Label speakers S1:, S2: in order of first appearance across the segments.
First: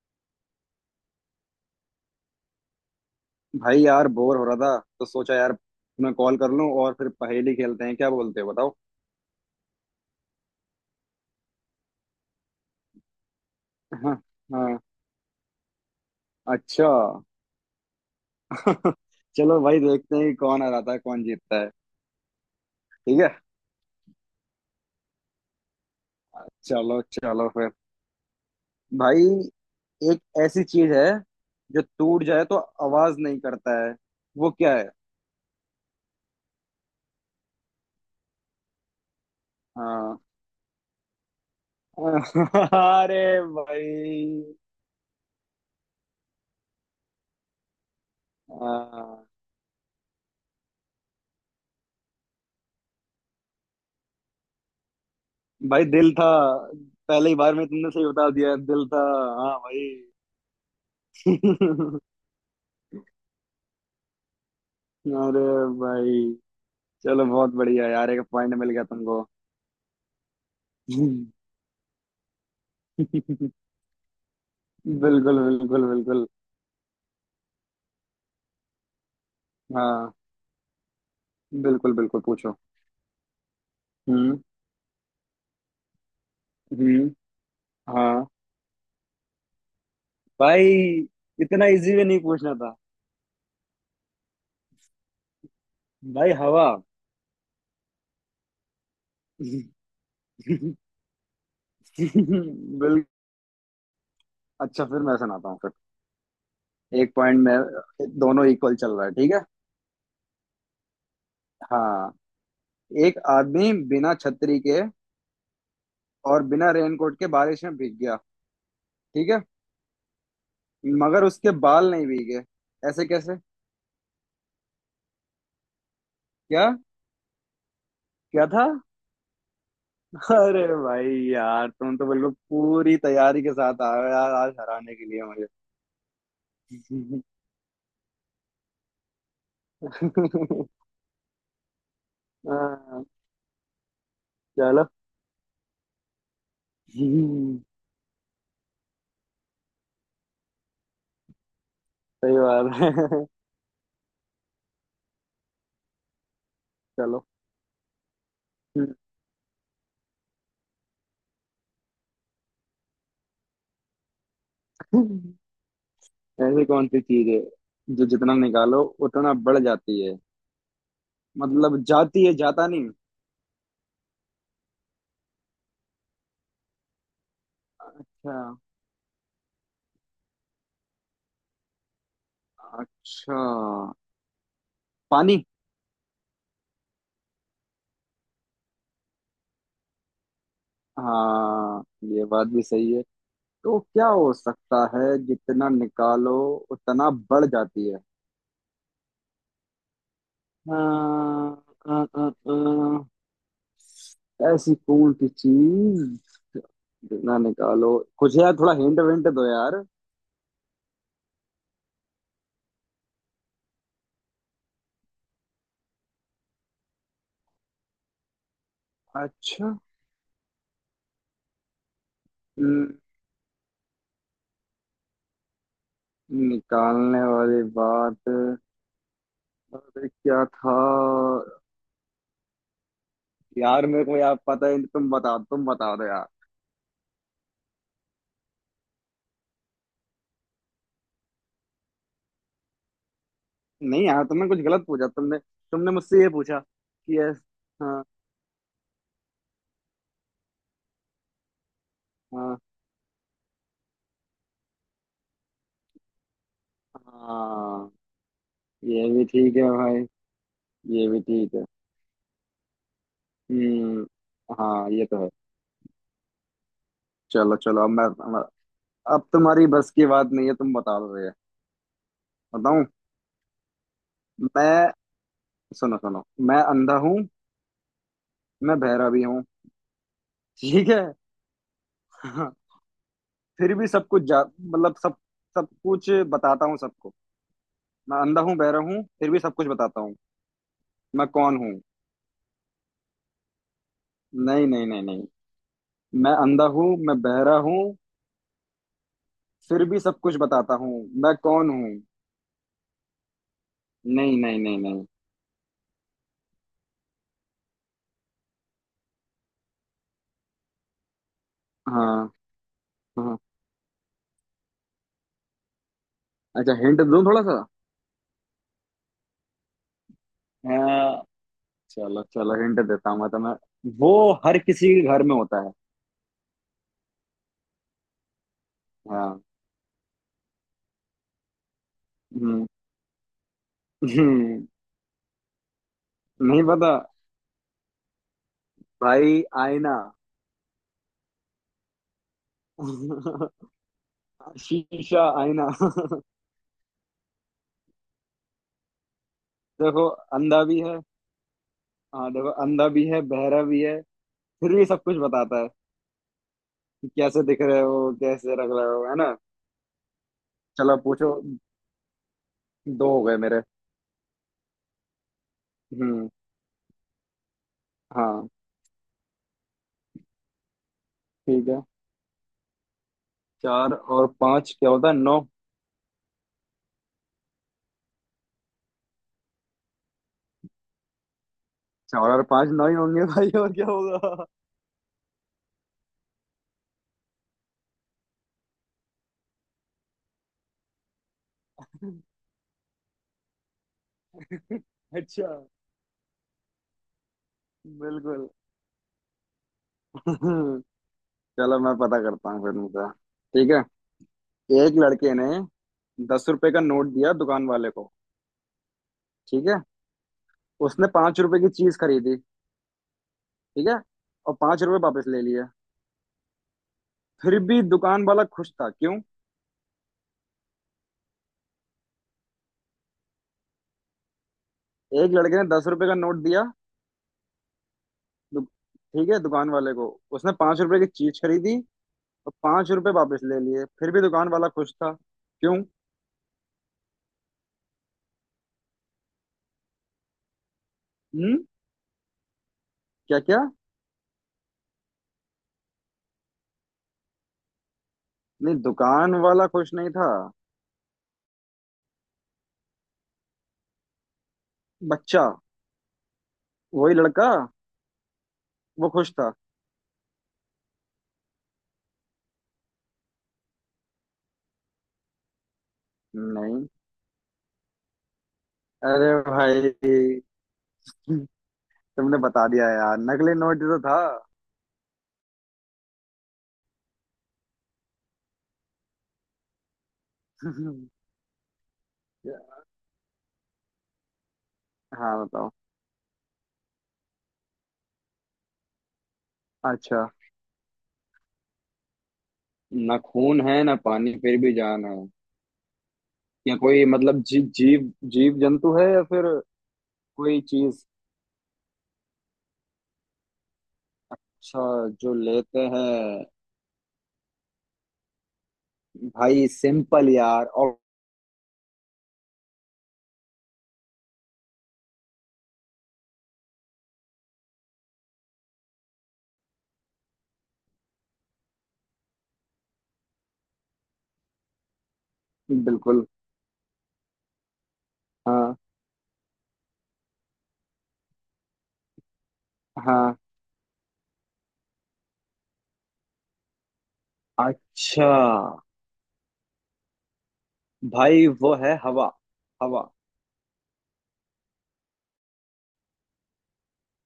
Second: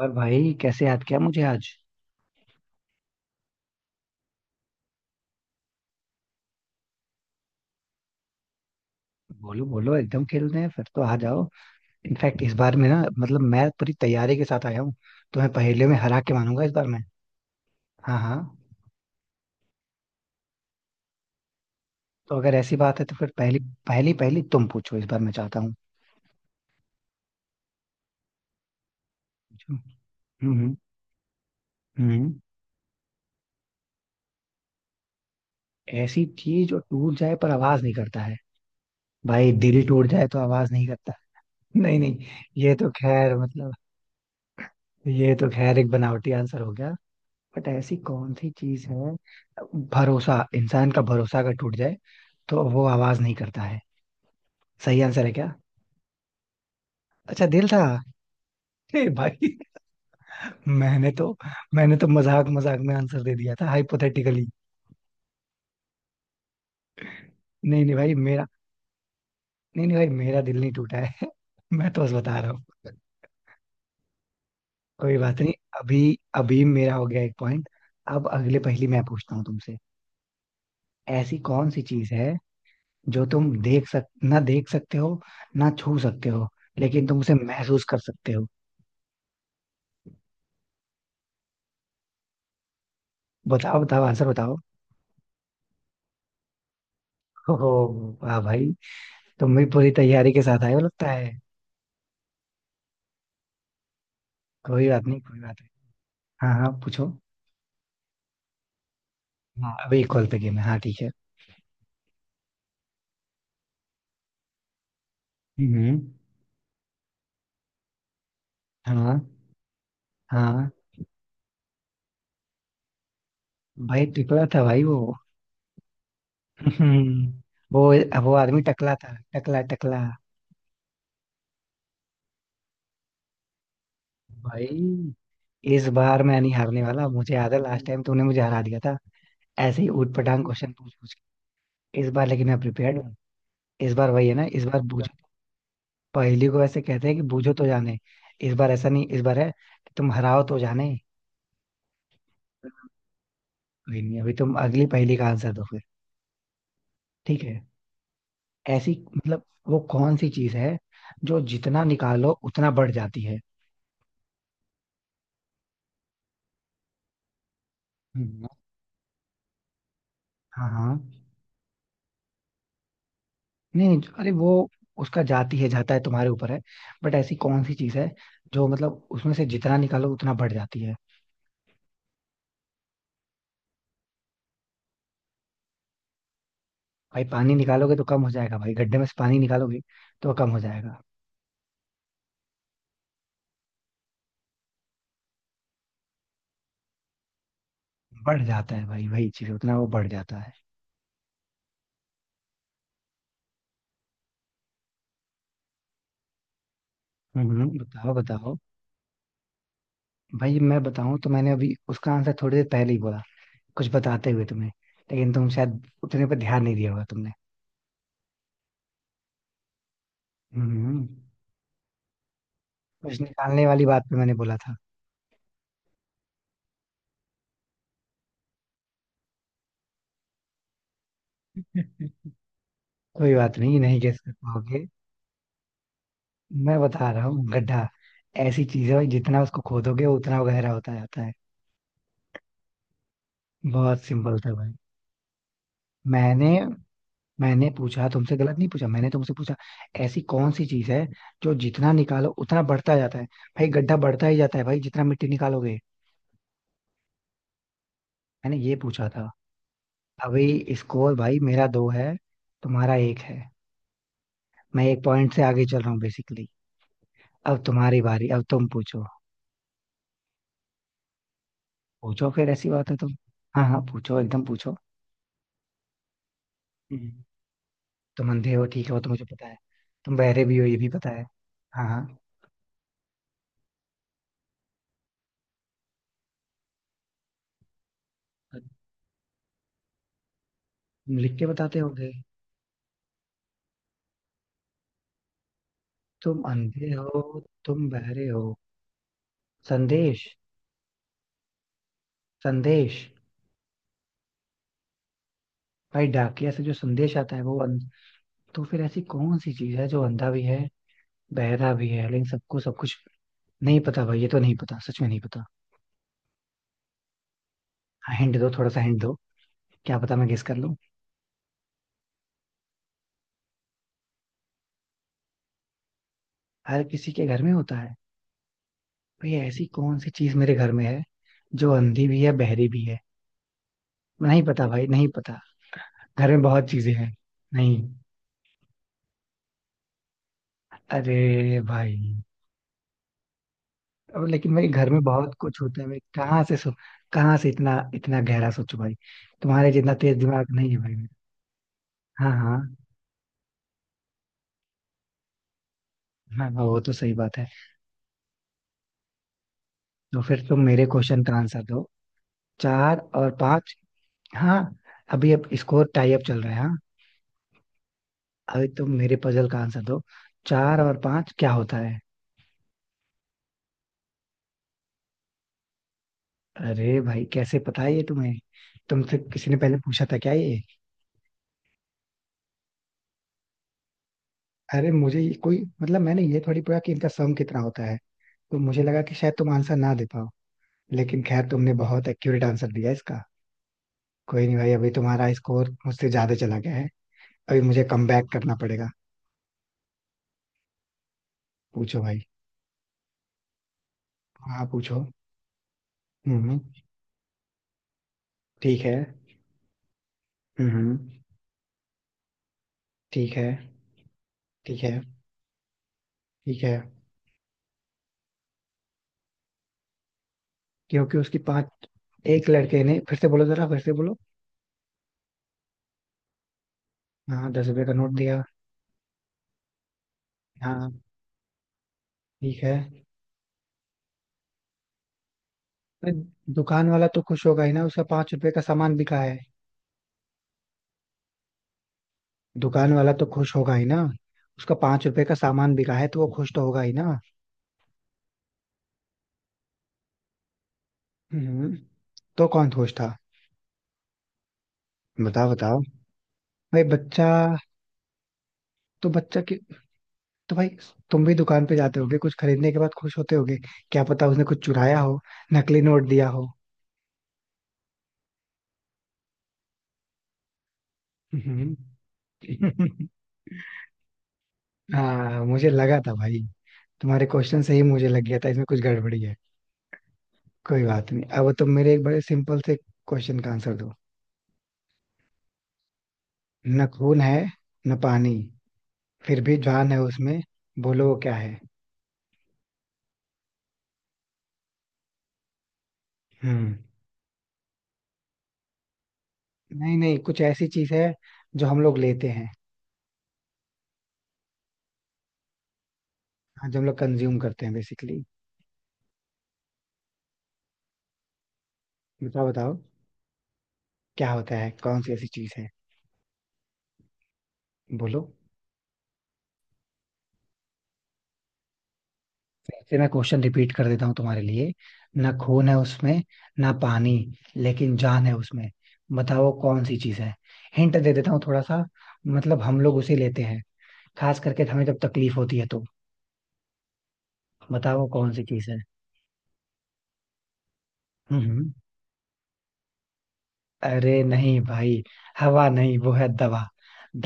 S1: और भाई, कैसे याद किया मुझे आज?
S2: भाई यार बोर हो रहा था तो सोचा यार तुम्हें कॉल कर लूं और फिर पहेली खेलते हैं। क्या बोलते हो बताओ।
S1: बोलो बोलो, एकदम खेलते हैं, फिर तो आ जाओ। इनफैक्ट इस बार मैं ना, मतलब, मैं पूरी
S2: हाँ।
S1: तैयारी के साथ
S2: हाँ।
S1: आया हूँ। तो मैं पहेलियों में हरा के मानूंगा इस बार
S2: अच्छा।
S1: मैं। हाँ हाँ।
S2: चलो भाई देखते हैं कि कौन हराता है कौन जीतता है।
S1: तो अगर ऐसी बात है तो
S2: ठीक है।
S1: फिर पहली पहली पहली तुम पूछो, इस बार मैं चाहता हूँ।
S2: चलो चलो फिर। भाई
S1: पूछो।
S2: एक ऐसी
S1: हम्म
S2: चीज है जो
S1: हम्म
S2: टूट
S1: हम्म।
S2: जाए तो आवाज नहीं करता है। वो क्या है?
S1: ऐसी चीज जो टूट जाए पर आवाज नहीं करता है। भाई, दिल टूट
S2: हाँ।
S1: जाए तो आवाज नहीं करता। नहीं नहीं। ये तो
S2: अरे
S1: खैर, मतलब,
S2: भाई।
S1: ये तो खैर एक बनावटी आंसर हो गया। बट ऐसी कौन सी चीज है?
S2: हाँ।
S1: भरोसा, इंसान का भरोसा अगर टूट जाए, तो वो आवाज नहीं करता है। सही आंसर है क्या?
S2: भाई दिल था। पहले ही
S1: अच्छा,
S2: बार में
S1: दिल था।
S2: तुमने सही बता दिया, दिल था।
S1: ए भाई।
S2: हाँ।
S1: मैंने तो मैंने
S2: भाई।
S1: तो मजाक मजाक में आंसर दे दिया था, हाइपोथेटिकली।
S2: अरे भाई। चलो बहुत
S1: नहीं
S2: बढ़िया
S1: नहीं
S2: यार,
S1: भाई
S2: एक
S1: मेरा
S2: पॉइंट मिल गया तुमको।
S1: नहीं नहीं भाई मेरा दिल नहीं टूटा है। मैं तो बस बता रहा हूँ। कोई
S2: बिल्कुल
S1: बात नहीं।
S2: बिल्कुल
S1: अभी
S2: बिल्कुल।
S1: अभी मेरा हो गया एक पॉइंट। अब अगले पहेली मैं पूछता हूँ तुमसे।
S2: हाँ।
S1: ऐसी कौन सी
S2: बिल्कुल
S1: चीज
S2: बिल्कुल पूछो।
S1: है जो तुम देख सक
S2: हम्म।
S1: ना देख सकते हो, ना छू सकते हो, लेकिन
S2: हम्म।
S1: तुम उसे महसूस कर
S2: हाँ।
S1: सकते हो?
S2: भाई इतना इजी में नहीं पूछना था।
S1: बताओ बताओ, आंसर बताओ।
S2: भाई हवा।
S1: हो। वाह भाई! तुम भी पूरी तैयारी के साथ आए
S2: बिल।
S1: हो, लगता है।
S2: अच्छा
S1: कोई
S2: फिर
S1: बात
S2: मैं
S1: नहीं, कोई
S2: सुनाता
S1: बात
S2: हूँ
S1: नहीं।
S2: फिर।
S1: हाँ हाँ, पूछो।
S2: 1 पॉइंट में दोनों इक्वल चल रहा है, ठीक है।
S1: हाँ, अभी कॉल पे गेम है, हाँ ठीक है।
S2: हाँ। एक आदमी बिना छतरी के
S1: हम्म।
S2: और बिना रेनकोट के बारिश में भीग गया।
S1: हाँ
S2: ठीक है।
S1: हाँ।
S2: मगर उसके बाल नहीं भीगे। ऐसे कैसे?
S1: भाई टकला था भाई वो।
S2: क्या?
S1: हम्म। वो वो
S2: क्या
S1: आदमी
S2: था?
S1: टकला था, टकला टकला।
S2: अरे भाई यार, तुम तो बिल्कुल पूरी तैयारी के साथ आए हो यार, आज
S1: भाई,
S2: हराने के लिए मुझे।
S1: इस बार मैं नहीं हारने वाला, मुझे याद है लास्ट टाइम तूने मुझे हरा दिया था, ऐसे ही ऊट पटांग क्वेश्चन पूछ पूछ के। इस बार लेकिन मैं प्रिपेयर्ड
S2: हाँ।
S1: हूँ। इस बार वही है ना, इस बार
S2: चलो।
S1: बूझो। पहेली को ऐसे कहते हैं कि बूझो
S2: हम्म।
S1: तो जाने। इस बार ऐसा नहीं, इस बार है कि तुम हराओ तो जाने।
S2: सही बात है।
S1: कोई नहीं, अभी तुम अगली पहेली का आंसर दो फिर।
S2: चलो।
S1: ठीक है। ऐसी
S2: हम्म।
S1: मतलब, वो कौन सी चीज है जो जितना निकालो उतना बढ़ जाती है?
S2: ऐसी कौन सी चीज है जो जितना
S1: हम्म।
S2: निकालो उतना बढ़ जाती है?
S1: हाँ हाँ।
S2: मतलब जाती है, जाता नहीं।
S1: नहीं नहीं, अरे वो, उसका जाती है, जाता है तुम्हारे ऊपर है। बट ऐसी कौन सी चीज है
S2: अच्छा।
S1: जो, मतलब, उसमें से जितना निकालो उतना बढ़ जाती है?
S2: अच्छा। पानी।
S1: भाई पानी निकालोगे तो कम हो जाएगा भाई, गड्ढे में से पानी निकालोगे तो कम हो जाएगा।
S2: हाँ ये बात भी सही है। तो क्या हो सकता है जितना निकालो उतना बढ़ जाती है?
S1: बढ़ जाता है भाई, वही चीज उतना वो बढ़ जाता है।
S2: अ, अ, अ, अ, ऐसी कौन सी चीज ना निकालो।
S1: बताओ
S2: कुछ यार
S1: बताओ।
S2: थोड़ा हिंट विंट दो यार।
S1: भाई मैं बताऊं तो मैंने अभी उसका आंसर थोड़ी देर पहले ही बोला, कुछ बताते हुए तुम्हें। लेकिन तुम शायद उतने पर ध्यान नहीं दिया होगा तुमने।
S2: अच्छा।
S1: हम्म।
S2: हम्म।
S1: कुछ निकालने वाली बात पे मैंने बोला था।
S2: निकालने वाली बात। अरे क्या था?
S1: कोई बात नहीं,
S2: यार
S1: नहीं
S2: मेरे को
S1: गेस कर
S2: यार पता है,
S1: पाओगे।
S2: तुम बता दो यार।
S1: मैं बता रहा हूँ, गड्ढा। ऐसी चीज है भाई जितना उसको खोदोगे उतना गहरा होता जाता है। बहुत
S2: नहीं यार,
S1: सिंपल
S2: तुमने
S1: था
S2: कुछ
S1: भाई।
S2: गलत पूछा। तुमने तुमने मुझसे ये
S1: मैंने
S2: पूछा कि यस।
S1: मैंने
S2: हाँ।
S1: पूछा तुमसे, गलत नहीं पूछा, मैंने तुमसे पूछा, ऐसी कौन सी चीज है जो जितना निकालो
S2: हाँ।
S1: उतना बढ़ता जाता है? भाई गड्ढा बढ़ता ही जाता है भाई, जितना मिट्टी निकालोगे।
S2: हाँ
S1: मैंने ये पूछा
S2: ये भी
S1: था।
S2: ठीक है भाई।
S1: अभी
S2: ये
S1: स्कोर
S2: भी
S1: भाई
S2: ठीक है।
S1: मेरा दो है, तुम्हारा एक है।
S2: हम्म।
S1: मैं
S2: हाँ
S1: एक
S2: ये तो है।
S1: पॉइंट से आगे चल रहा हूँ, बेसिकली।
S2: चलो
S1: अब
S2: चलो अब
S1: तुम्हारी
S2: मैं।
S1: बारी, अब
S2: मैं-
S1: तुम पूछो।
S2: अब तुम्हारी बस की बात नहीं है, तुम बता दो ये।
S1: पूछो फिर, ऐसी
S2: बताऊं
S1: बात है तुम। हाँ हाँ, पूछो, एकदम पूछो।
S2: मैं? सुनो सुनो। मैं अंधा हूँ।
S1: हम्म। तुम अंधे हो,
S2: मैं
S1: ठीक है, वो
S2: बहरा
S1: तो
S2: भी
S1: मुझे
S2: हूँ।
S1: पता है। तुम बहरे भी हो, ये
S2: ठीक
S1: भी
S2: है।
S1: पता है। हाँ हाँ।
S2: हाँ। फिर भी सब कुछ जा मतलब सब सब कुछ बताता हूँ सबको। मैं अंधा हूँ, बहरा हूँ, फिर भी सब कुछ बताता हूँ।
S1: तुम
S2: मैं
S1: लिख के
S2: कौन हूँ?
S1: बताते होगे।
S2: नहीं नहीं नहीं नहीं। मैं
S1: तुम
S2: अंधा हूँ,
S1: अंधे
S2: मैं
S1: हो,
S2: बहरा हूँ,
S1: तुम बहरे हो।
S2: फिर भी सब
S1: संदेश।
S2: कुछ बताता हूँ। मैं कौन हूँ?
S1: संदेश।
S2: नहीं नहीं नहीं नहीं।
S1: भाई डाकिया से जो संदेश आता है वो अंध... तो फिर ऐसी कौन सी चीज है जो अंधा भी है, बहरा भी है, लेकिन
S2: हाँ।
S1: सबको सब कुछ?
S2: हाँ।
S1: नहीं पता भाई, ये तो नहीं पता, सच में नहीं पता।
S2: अच्छा हिंट दूं थोड़ा
S1: हिंट दो, थोड़ा सा हिंट दो। क्या पता मैं गेस कर लूं।
S2: सा? चलो चलो हिंट देता हूँ मैं तुम्हें। वो हर किसी के घर में होता है।
S1: हर किसी के घर में होता है?
S2: हाँ।
S1: भैया, ऐसी कौन सी चीज मेरे घर में है जो अंधी भी है,
S2: हम्म।
S1: बहरी भी है? नहीं पता
S2: हम्म।
S1: भाई, नहीं पता। घर में
S2: नहीं
S1: बहुत चीजें
S2: पता।
S1: हैं। नहीं।
S2: भाई आईना।
S1: अरे भाई! अब लेकिन भाई घर में
S2: शीशा,
S1: बहुत कुछ
S2: आईना।
S1: होता है भाई, कहाँ से सो, कहाँ से इतना इतना गहरा सोचो भाई। तुम्हारे जितना
S2: देखो
S1: तेज दिमाग
S2: अंधा
S1: नहीं है
S2: भी
S1: भाई
S2: है।
S1: मेरा। हाँ
S2: हाँ देखो,
S1: हाँ।
S2: अंधा भी है बहरा भी है, फिर भी सब कुछ बताता है
S1: हाँ हाँ, वो तो
S2: कि
S1: सही बात
S2: कैसे
S1: है।
S2: दिख रहे हो, कैसे रख रहे हो, है ना।
S1: तो फिर तुम मेरे
S2: चलो
S1: क्वेश्चन
S2: पूछो।
S1: का आंसर दो। चार
S2: दो हो
S1: और
S2: गए मेरे।
S1: पांच। हाँ, अभी अब स्कोर टाई अप
S2: हम्म।
S1: चल रहा है, हाँ।
S2: हाँ।
S1: अभी तुम मेरे पजल का आंसर दो। चार और पांच क्या
S2: ठीक
S1: होता
S2: है।
S1: है?
S2: 4 और 5 क्या होता है? 9।
S1: अरे भाई, कैसे पता है ये तुम्हें? तुमसे किसी ने पहले पूछा था क्या ये?
S2: 4 और 5, 9 ही होंगे भाई, और क्या होगा।
S1: अरे मुझे ये कोई, मतलब, मैंने ये थोड़ी पढ़ा कि इनका सम कितना होता है। तो मुझे लगा कि शायद तुम आंसर ना दे पाओ, लेकिन खैर तुमने बहुत एक्यूरेट आंसर दिया इसका। कोई नहीं भाई, अभी तुम्हारा
S2: अच्छा।
S1: स्कोर मुझसे ज्यादा चला गया है। अभी मुझे कम बैक
S2: बिल्कुल।
S1: करना पड़ेगा।
S2: हम्म। चलो मैं
S1: पूछो
S2: पता
S1: भाई।
S2: करता हूँ फिर मुझे। ठीक है।
S1: हाँ
S2: एक
S1: पूछो।
S2: लड़के ने दस
S1: हम्म।
S2: रुपए का नोट दिया दुकान वाले को।
S1: ठीक है।
S2: ठीक है।
S1: हम्म।
S2: उसने 5 रुपए की चीज खरीदी।
S1: ठीक है।
S2: ठीक है। और
S1: ठीक
S2: पांच
S1: है।
S2: रुपए वापस ले लिए,
S1: ठीक है।
S2: फिर भी दुकान वाला खुश था। क्यों?
S1: क्योंकि उसकी पांच... एक लड़के ने, फिर से बोलो जरा, फिर से बोलो।
S2: एक लड़के ने दस रुपए का नोट दिया।
S1: हाँ, 10 रुपए का नोट दिया।
S2: ठीक है दुकान वाले को। उसने पांच
S1: हाँ।
S2: रुपए की चीज खरीदी और
S1: ठीक है।
S2: पांच रुपए वापस ले लिए, फिर भी दुकान वाला खुश था। क्यों?
S1: अरे, दुकान वाला तो खुश होगा ही ना, उसका 5 रुपए का सामान बिका है।
S2: हम्म।
S1: दुकान वाला तो
S2: क्या
S1: खुश
S2: क्या
S1: होगा ही ना, उसका पांच रुपए का सामान बिका है तो वो खुश तो होगा ही ना।
S2: नहीं, दुकान वाला खुश नहीं था।
S1: हम्म। तो कौन खुश था?
S2: बच्चा,
S1: बताओ बताओ। भाई
S2: वही
S1: बच्चा।
S2: लड़का, वो
S1: तो
S2: खुश
S1: बच्चा
S2: था।
S1: के, तो भाई, तुम भी दुकान पे जाते होगे, कुछ खरीदने के बाद खुश होते होगे। क्या पता उसने कुछ चुराया हो, नकली नोट दिया हो।
S2: नहीं। अरे भाई
S1: हम्म।
S2: तुमने बता दिया यार, नकली नोट ही तो था।
S1: हाँ, मुझे लगा था भाई, तुम्हारे क्वेश्चन से ही मुझे लग गया था इसमें कुछ गड़बड़ी है। कोई बात नहीं, अब तुम मेरे एक बड़े सिंपल से क्वेश्चन का आंसर दो।
S2: हाँ बताओ।
S1: न खून है, न पानी, फिर भी जान है
S2: अच्छा।
S1: उसमें। बोलो, वो क्या है?
S2: ना खून है ना पानी फिर भी जान है।
S1: हम्म।
S2: या कोई, मतलब जी, जीव जीव जंतु है या फिर
S1: नहीं नहीं, कुछ
S2: कोई
S1: ऐसी चीज
S2: चीज?
S1: है जो हम लोग लेते हैं।
S2: अच्छा, जो लेते हैं।
S1: हाँ, जो हम लोग कंज्यूम करते हैं, बेसिकली।
S2: भाई सिंपल यार, और?
S1: बताओ बताओ, क्या होता है, कौन सी ऐसी चीज है? बोलो। फिर से मैं क्वेश्चन रिपीट कर देता हूँ तुम्हारे लिए। ना खून है उसमें,
S2: बिल्कुल।
S1: ना पानी, लेकिन जान है उसमें।
S2: हाँ।
S1: बताओ वो कौन सी चीज है? हिंट दे देता हूँ थोड़ा सा। मतलब हम लोग उसे
S2: हाँ।
S1: लेते हैं, खास करके हमें जब तकलीफ होती है तो। बताओ वो
S2: अच्छा।
S1: कौन सी चीज है? हम्म
S2: भाई
S1: हम्म।
S2: वो है हवा। हवा।
S1: अरे नहीं भाई, हवा नहीं, वो है दवा।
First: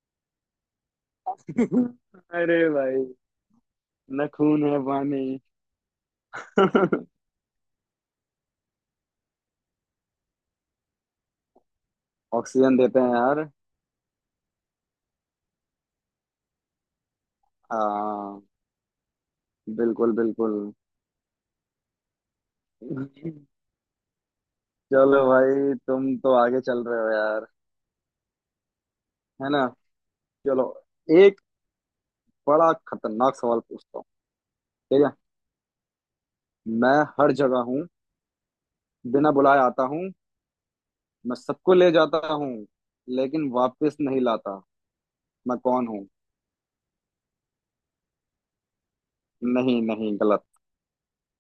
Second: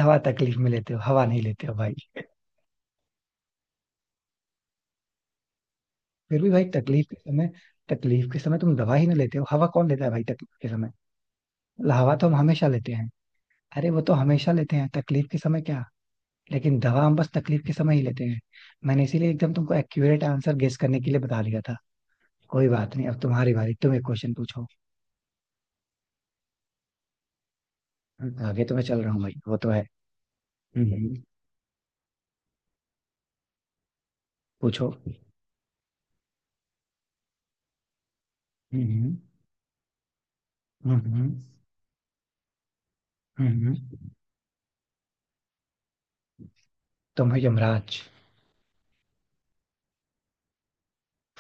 S1: दवा तकलीफ में लेते हो, हवा नहीं लेते हो भाई।
S2: अरे भाई, ना खून है पानी।
S1: फिर भी भाई तकलीफ के समय, तकलीफ के समय तुम दवा ही ना लेते हो? हवा कौन लेता है भाई तकलीफ के समय? मतलब हवा तो हम हमेशा
S2: ऑक्सीजन
S1: लेते
S2: देते
S1: हैं।
S2: हैं यार।
S1: अरे वो तो हमेशा लेते हैं, तकलीफ के समय क्या? लेकिन दवा हम बस तकलीफ के समय ही लेते हैं।
S2: हाँ।
S1: मैंने इसीलिए एकदम तुमको
S2: बिल्कुल
S1: एक्यूरेट
S2: बिल्कुल।
S1: आंसर गेस करने के लिए बता दिया था। कोई बात नहीं, अब तुम्हारी बारी, तुम एक क्वेश्चन पूछो।
S2: चलो भाई तुम तो आगे चल रहे हो यार।
S1: आगे तो मैं चल रहा हूँ भाई,
S2: है
S1: वो
S2: ना।
S1: तो है।
S2: चलो।
S1: हम्म।
S2: एक बड़ा खतरनाक सवाल पूछता हूँ।
S1: पूछो।
S2: ठीक है। मैं हर जगह हूँ।
S1: हम्म
S2: बिना बुलाए आता हूँ।
S1: हम्म हम्म
S2: मैं सबको ले जाता हूँ लेकिन
S1: हम्म।
S2: वापस नहीं लाता। मैं कौन हूँ?
S1: तुम्हें? यमराज।
S2: नहीं नहीं, गलत।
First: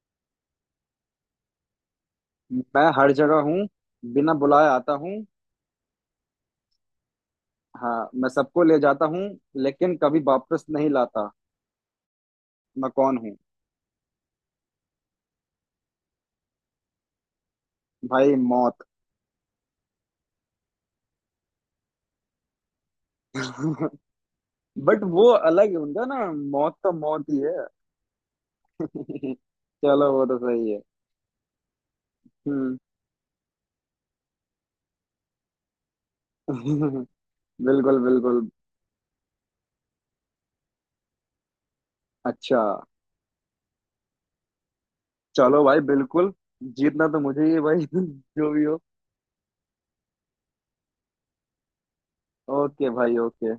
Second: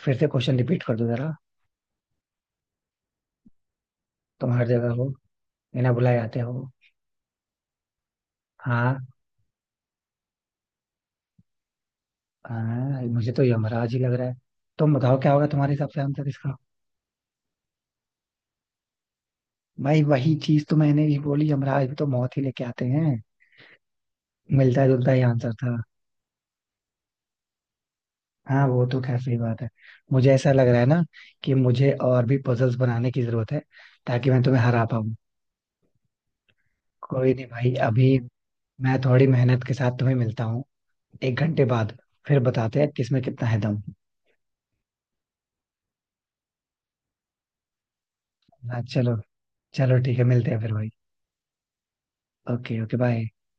S1: फिर से क्वेश्चन रिपीट कर दो जरा।
S2: मैं हर जगह हूँ, बिना
S1: तुम हर
S2: बुलाए
S1: जगह
S2: आता
S1: हो,
S2: हूँ।
S1: बिना बुलाए आते हो।
S2: हाँ मैं सबको ले
S1: हाँ।
S2: जाता हूँ लेकिन कभी वापस नहीं लाता। मैं
S1: हाँ,
S2: कौन
S1: मुझे
S2: हूँ?
S1: तो यमराज ही लग रहा है। तुम बताओ क्या होगा तुम्हारे हिसाब से आंसर इसका?
S2: भाई मौत।
S1: भाई वही चीज तो मैंने भी बोली, यमराज भी तो मौत ही लेके आते हैं। मिलता
S2: बट
S1: जुलता ही
S2: वो
S1: आंसर
S2: अलग
S1: था।
S2: है उनका ना, मौत तो मौत ही है।
S1: हाँ, वो तो खैर सही बात है।
S2: चलो वो
S1: मुझे
S2: तो
S1: ऐसा लग
S2: सही
S1: रहा
S2: है।
S1: है ना कि मुझे और भी पजल्स
S2: हम्म।
S1: बनाने की जरूरत है, ताकि मैं तुम्हें हरा पाऊँ। कोई नहीं भाई,
S2: बिल्कुल
S1: अभी
S2: बिल्कुल।
S1: मैं थोड़ी मेहनत के साथ तुम्हें मिलता हूँ, 1 घंटे बाद। फिर
S2: अच्छा।
S1: बताते हैं किसमें कितना है दम।
S2: चलो भाई बिल्कुल। जीतना तो मुझे ही है भाई। जो भी हो।
S1: हाँ चलो। चलो ठीक है, मिलते हैं फिर भाई। ओके
S2: ओके
S1: ओके,
S2: भाई,
S1: बाय।
S2: ओके।